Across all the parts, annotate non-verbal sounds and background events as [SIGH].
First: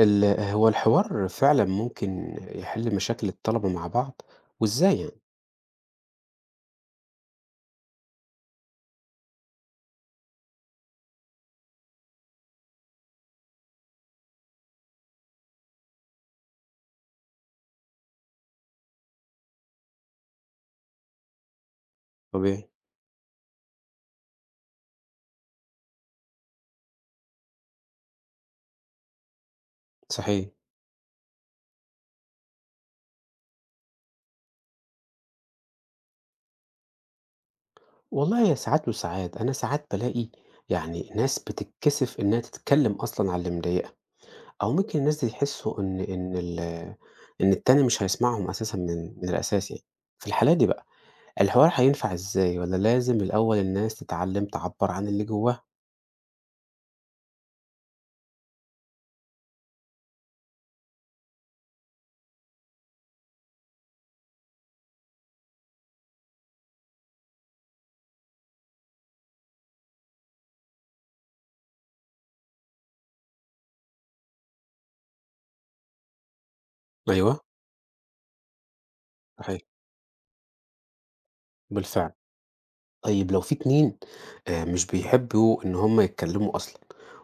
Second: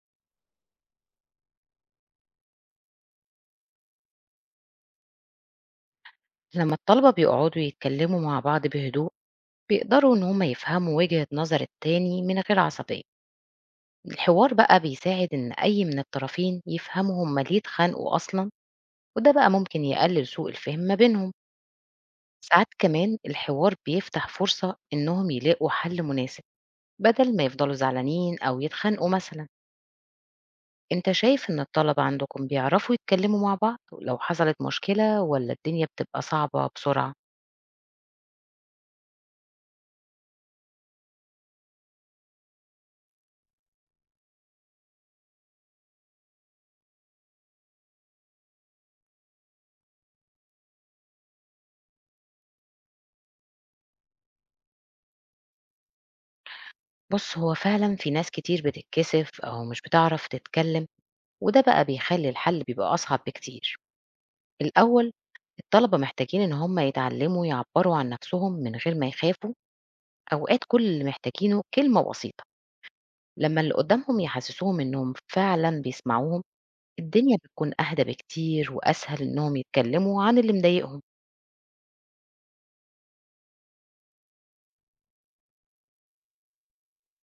هو الحوار فعلًا ممكن يحل مشاكل الطلبة مع بعض، وإزاي يعني؟ لما الطلبة بيقعدوا يتكلموا مع بعض بهدوء، بيقدروا إن هما يفهموا وجهة نظر التاني من غير عصبية. الحوار بقى بيساعد إن أي من الطرفين يفهموا هما ليه اتخانقوا أصلا، وده بقى ممكن يقلل سوء الفهم ما بينهم. ساعات طبيعي، كمان الحوار بيفتح فرصة إنهم يلاقوا حل مناسب، بدل ما يفضلوا زعلانين أو يتخانقوا مثلا. صحيح. أنت شايف إن الطلبة عندكم بيعرفوا يتكلموا مع بعض لو حصلت مشكلة، ولا الدنيا بتبقى صعبة بسرعة؟ والله هي ساعات وساعات، أنا ساعات بالاقي يعني ناس بتتكسف إنها تتكلم أصلًا على اللي مضايقها، أو ممكن الناس دي يحسوا إن التاني مش هيسمعهم أساسًا من الأساس يعني. في الحالة دي بقى، الحوار هينفع إزاي؟ والّا لازم الأول الناس تتعلم تعبّر عن اللي جواها؟ بُص، هو فعلًا في ناس كتير بتتكسف أو مش بتعرف تتكلم، وده بقى بيخلّي الحل بيبقى أصعب بكتير. الأول الطلبة محتاجين إن هم يتعلموا يعبّروا عن نفسهم من غير ما يخافوا. أوقات كل اللي محتاجينه كلمة بسيطة، لمّا اللي قدّامهم يحسسوهم إنهم فعلًا بيسمعوهم، الدنيا أيوه، بتكون أهدى بكتير وأسهل إنهم صحيح، يتكلموا عن اللي مضايقهم. بالفعل. طيب لو في اتنين مش بيحبوا إن هما يتكلموا أصلا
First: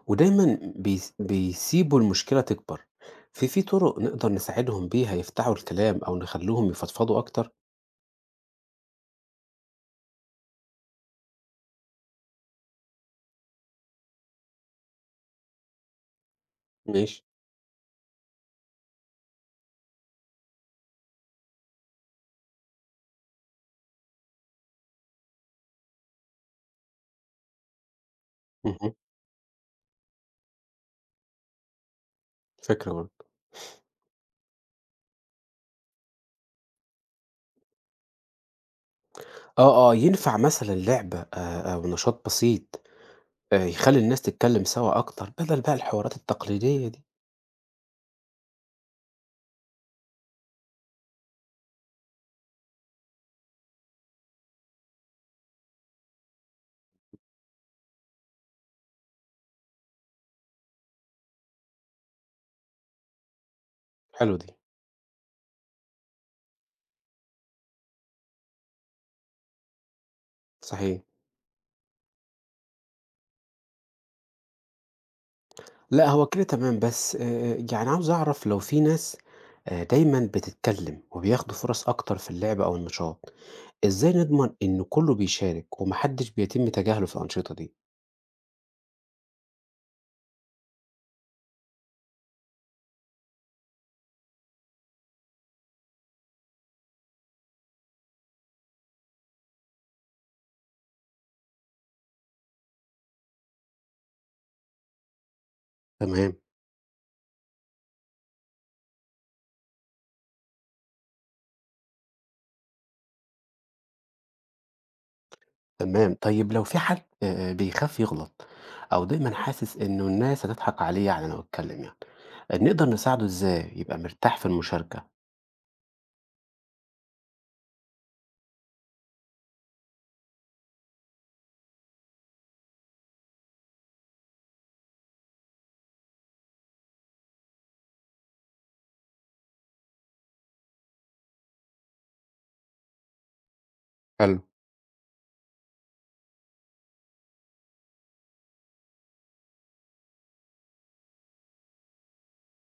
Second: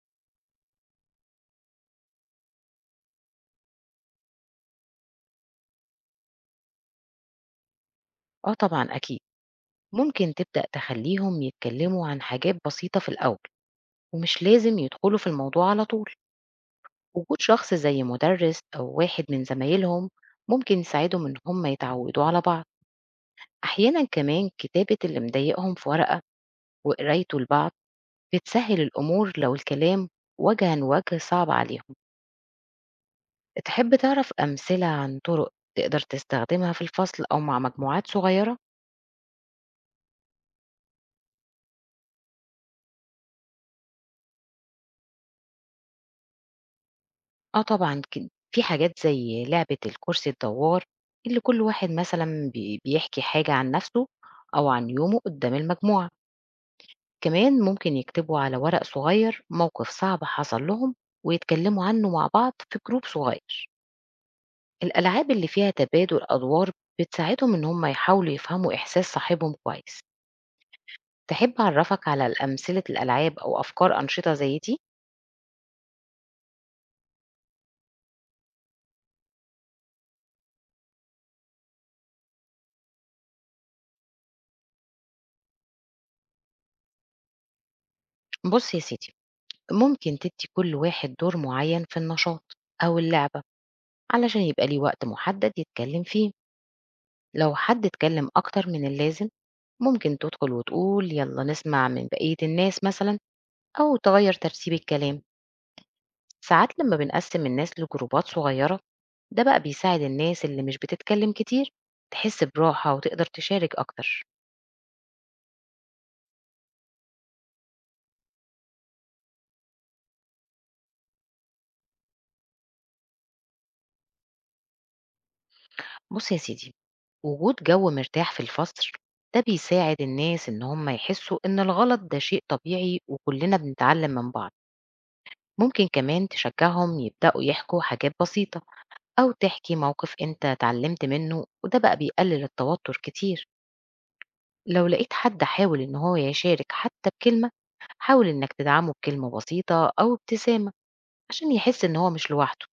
ودايما بيسيبوا المشكلة تكبر في طرق نقدر نساعدهم بيها يفتحوا الكلام أو نخلوهم يفضفضوا أكتر آه طبعًا أكيد، ممكن تبدأ تخلّيهم يتكلموا عن حاجات بسيطة في الأول، ومش لازم يدخلوا في الموضوع على طول. ماشي وجود شخص زي مدرس أو واحد من زمايلهم ممكن يساعدهم إن هم يتعودوا على بعض. أحيانا كمان كتابة اللي مضايقهم في ورقة وقرايته لبعض بتسهل مهم. الأمور لو الكلام وجها لوجه صعب عليهم. فكرة برضه تحب تعرف أمثلة عن طرق تقدر تستخدمها في الفصل أو مع مجموعات صغيرة؟ ينفع مثلا لعبة أو نشاط بسيط يخلي الناس تتكلم سوا أكتر بدل بقى الحوارات التقليدية دي آه طبعا في حاجات زي لعبة الكرسي الدوار اللي كل واحد مثلا بيحكي حاجة عن نفسه أو عن يومه قدام المجموعة. كمان ممكن يكتبوا على ورق صغير موقف صعب حصل لهم ويتكلموا عنه مع بعض في جروب صغير. حلو دي الألعاب اللي فيها تبادل أدوار بتساعدهم إن هم يحاولوا يفهموا إحساس صاحبهم كويس. صحيح تحب أعرفك على أمثلة الألعاب أو أفكار أنشطة زي دي؟ لأ هو كده تمام، بس يعني عاوز أعرف لو في ناس دايمًا بتتكلم وبياخدوا فرص أكتر في اللعب أو النشاط، إزاي نضمن إن كله بيشارك ومحدش بيتم تجاهله في الأنشطة دي؟ بص يا سيدي، ممكن تدي كل واحد دور معين في النشاط أو اللعبة علشان يبقى ليه وقت محدد يتكلم فيه. لو حد اتكلم أكتر من اللازم، ممكن تدخل وتقول يلا نسمع من بقية الناس مثلا، أو تغير ترتيب الكلام. تمام، ساعات لما بنقسم الناس لجروبات صغيرة، ده بقى بيساعد الناس اللي مش بتتكلم كتير تحس براحة وتقدر تشارك أكتر. تمام. طيب لو في حد بيخاف يغلط أو دايمًا حاسس إنه الناس هتضحك عليه يعني لو اتكلم يعني، نقدر نساعده إزاي يبقى مرتاح في المشاركة؟ بص يا سيدي، وجود جو مرتاح في الفصل ده بيساعد الناس إن هم يحسوا إن الغلط ده شيء طبيعي وكلنا بنتعلم من بعض. ممكن كمان تشجعهم يبدأوا يحكوا حاجات بسيطة، أو تحكي موقف أنت اتعلمت منه، وده بقى بيقلل التوتر كتير. حلو. لو لقيت حد حاول إن هو يشارك حتى بكلمة، حاول إنك تدعمه بكلمة بسيطة أو ابتسامة عشان يحس إن هو مش لوحده.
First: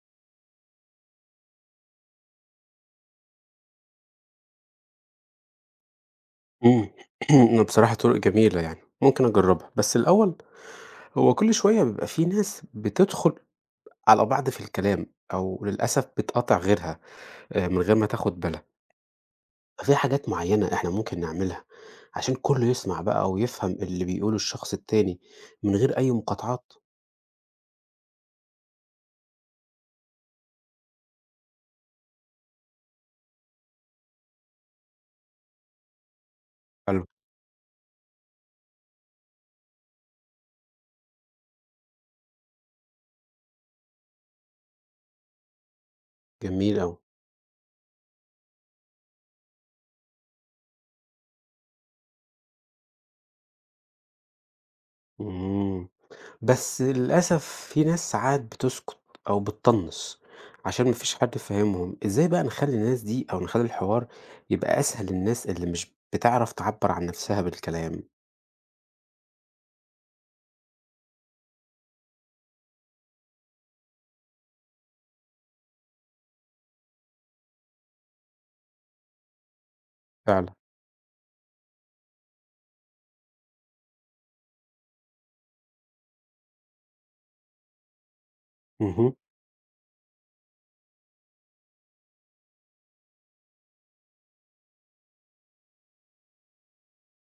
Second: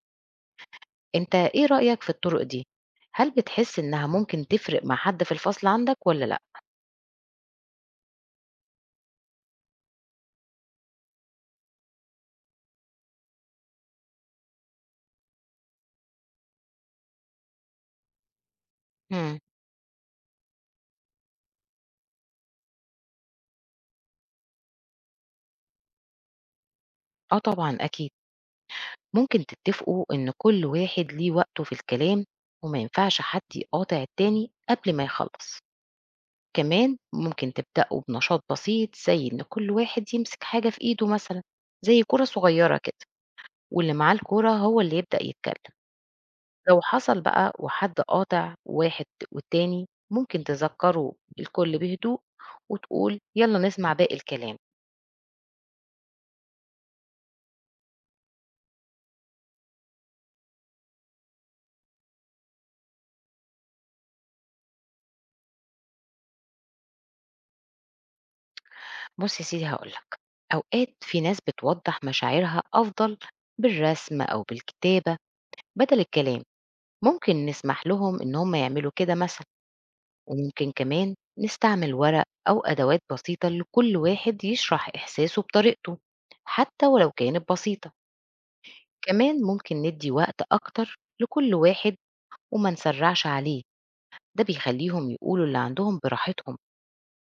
أنت إيه رأيك في الطرق دي؟ هل بتحس إنها ممكن تفرق مع حد في الفصل عندك ولا لأ؟ إمم، هي [CLEARS THROAT] بصراحة طرق جميلة يعني، ممكن أجربها، بس الأول هو كل شوية بيبقى في ناس بتدخل على بعض في الكلام، أو للأسف بتقاطع غيرها من غير ما تاخد بالها، مم. ففي حاجات معيّنة إحنا ممكن نعملها عشان كلّه يسمع بقى ويفهم اللي بيقوله الشخص التاني من غير أي مقاطعات. آه طبعا أكيد، ممكن تتفقوا إن كل واحد ليه وقته في الكلام، وما ينفعش حد يقاطع التاني قبل ما يخلص. كمان حلو. ممكن تبدأوا بنشاط بسيط زي إن كل واحد يمسك حاجة في إيده مثلا، زي كرة صغيرة كده، واللي معاه الكورة هو اللي يبدأ يتكلم. جميل لو أوي. حصل بقى وحد قاطع واحد والتاني، ممكن تذكروا الكل بهدوء وتقول يلا نسمع باقي الكلام. إمم. بس للأسف في ناس ساعات بتسكت أو بتطنّش عشان ما فيش حد فاهمهم، إزاي بقى نخلّي الناس دي أو نخلّي الحوار يبقى أسهل للناس اللي مش بتعرف تعبّر عن نَفْسها بالكلام؟ بص يا سيدي، هقولك، أوقات في ناس بتوضح مشاعرها أفضل بالرسم أو بالكتابة بدل الكلام. ممكن نسمح لهم إن هم يعملوا كده مثلا. فعلًا. وممكن كمان نستعمل ورق أو أدوات بسيطة لكل واحد يشرح إحساسه بطريقته، حتى ولو كانت بسيطة. اهم. كمان ممكن ندي وقت أكتر لكل واحد وما نسرعش عليه، ده بيخليهم يقولوا اللي عندهم براحتهم.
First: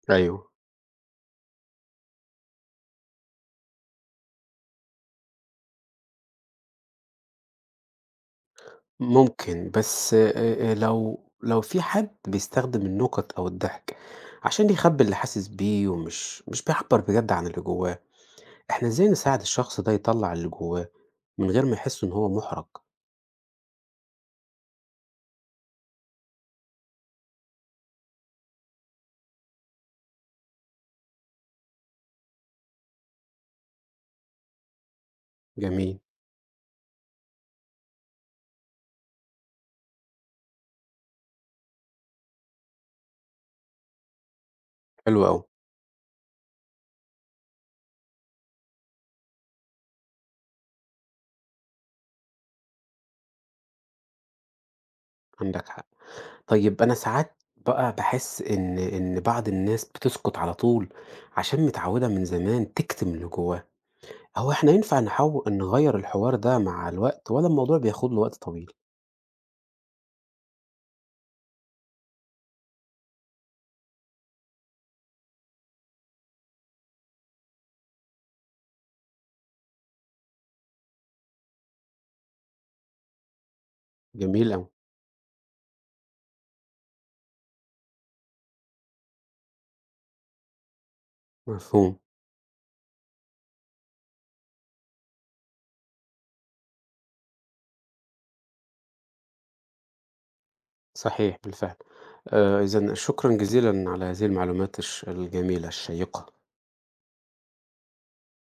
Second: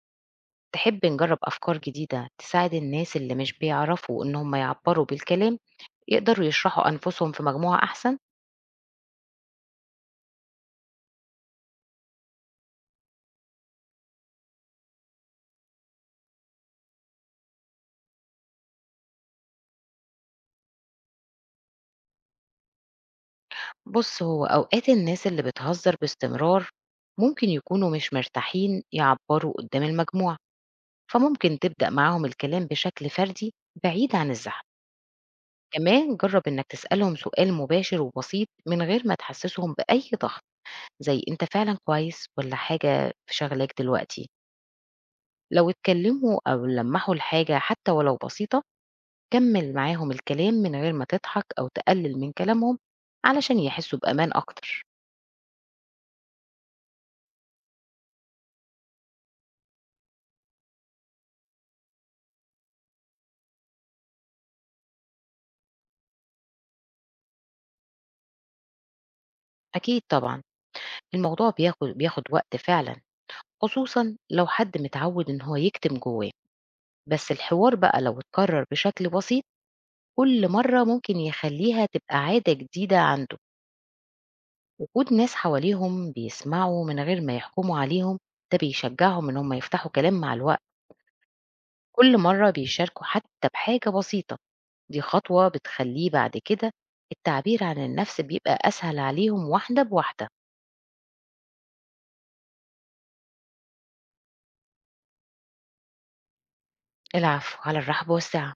أيوه. تحب نجرب أفكار جديدة تساعد الناس اللي مش بيعرفوا إن هم يعبروا بالكلام يقدروا يشرحوا أنفسهم في مجموعة أحسن؟ ممكن، بس لو في حد بيستخدم النكت أو الضحك عشان يخبّي اللي حاسس بيه ومش مش بيعبّر بجد عن اللي جواه، إحنا إزاي نساعد الشخص ده يطلّع اللي جواه من غير ما يحس إن هو مُحرَج؟ بص، هو أوقات الناس اللي بتهزر باستمرار ممكن يكونوا مش مرتاحين يعبروا قدام المجموعة، فممكن تبدأ معاهم الكلام بشكل فردي بعيد عن الزحمة. جميل، كمان جرب إنك تسألهم سؤال مباشر وبسيط من غير ما تحسسهم بأي ضغط، زي أنت فعلًا كويس والّا حاجة شاغلاك دلوقتي؟ حلو أوي، لو اتكلموا أو لمّحوا لحاجة حتى ولو بسيطة، كمّل معاهم الكلام من غير ما تضحك أو تقلل من كلامهم علشان يحسوا بأمان أكتر. عندك حق. طيب أنا ساعات بقى باحس إن بعض الناس بتسكُت على طول عشان متعوّدة من زمان تكتم اللي جواها، هو إحنا ينفع نحو نغيّر الحوار ده مع الوقت والّا الموضوع بياخد له وقت طويل؟ أكيد طبعًا، الموضوع بياخد وقت فعلًا، خصوصًا لو حد متعود إن هو يكتم جواه، بس الحوار بقى لو اتكرر بشكل بسيط كل مرّة ممكن يخلّيها تبقى عادة جديدة عنده. جميل أوي، وجود ناس حواليهم بيسمعوا من غير ما يحكموا عليهم ده بيشجعهم إن هم يفتحوا كلام مع الوقت. مفهوم. كل مرة بيشاركوا حتى بحاجة بسيطة، دي خطوة بتخليه بعد كده التعبير عن النفس بيبقى أسهل عليهم واحدة بواحدة. صحيح بالفعل. إذًا شكرًا جزيلًا على هذه المعلومات الجميلة الشيقة. العفو، على الرحب والسعة.